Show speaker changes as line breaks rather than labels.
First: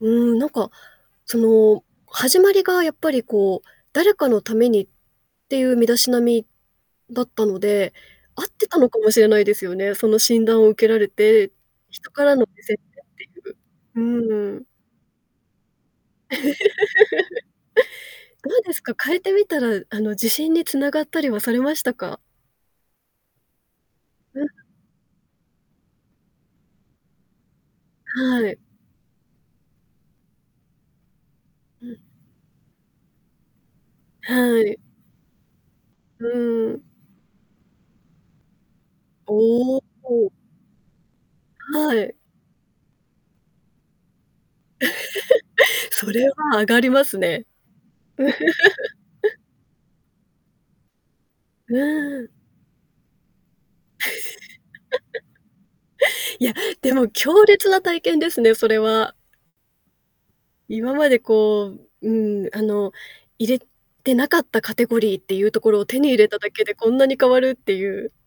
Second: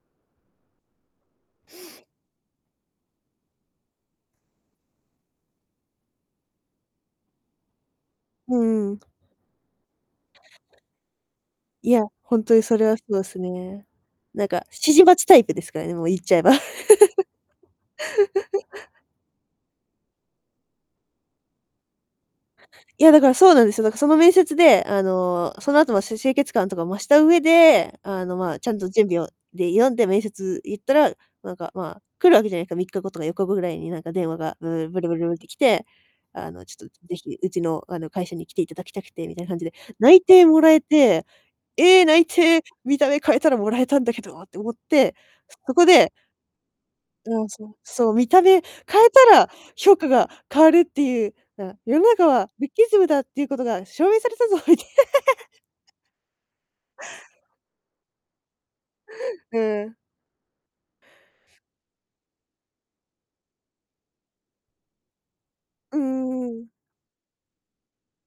うーん、なんかその、始まりがやっぱりこう、誰かのためにっていう身だしなみだったので、合っ
う
てたの
んう
か
ん。
もしれないですよね。その診断を受けられて、
いや、
人から
ほん
の [unintelligible] っ
とにそれはそう
てい
す
う。
ね。なん
う
か
ん。
指示待ちタイプですからね、もう言っ
どう
ちゃえば。
です か？変えてみたらあの、自信に繋がったりはされましたか？
いや、だからそうなんですよ、だ、その面
うん。
接であの、その後のせ清潔感とかを増した上で、あの
は
ま
い。
あ、ちゃんと準備をで呼んで面接行ったら、なんか
うん。
まあ、来るわけじゃないか、3日後とか4日後ぐらいになんか電話が
は
ブ
い。
ー、ブルブルブルって来て
う
「あのちょ
ん。
っと是非うちの、あの会社に来て頂きたくて」みたいな感じで、
おお
内
おお。
定もらえて、
は
ええ
い。
内定、見た目変えたら貰えたんだけどって思って、そこ で
それは上がります
う
ね。
ん、そう-そう、見た目変えた ら評価が変わるっていう。
う
な世の中
ん。
はルッキズムだっていうことが証明されたぞみたいな。
いや、でも強烈な体験ですね、それは。
うん。
今までこう、うん、あの入れてなかったカテゴリーっていうところを
う
手
ん
に入れた
う
だ
んう
け
ん。
でこんなに変わるっていう。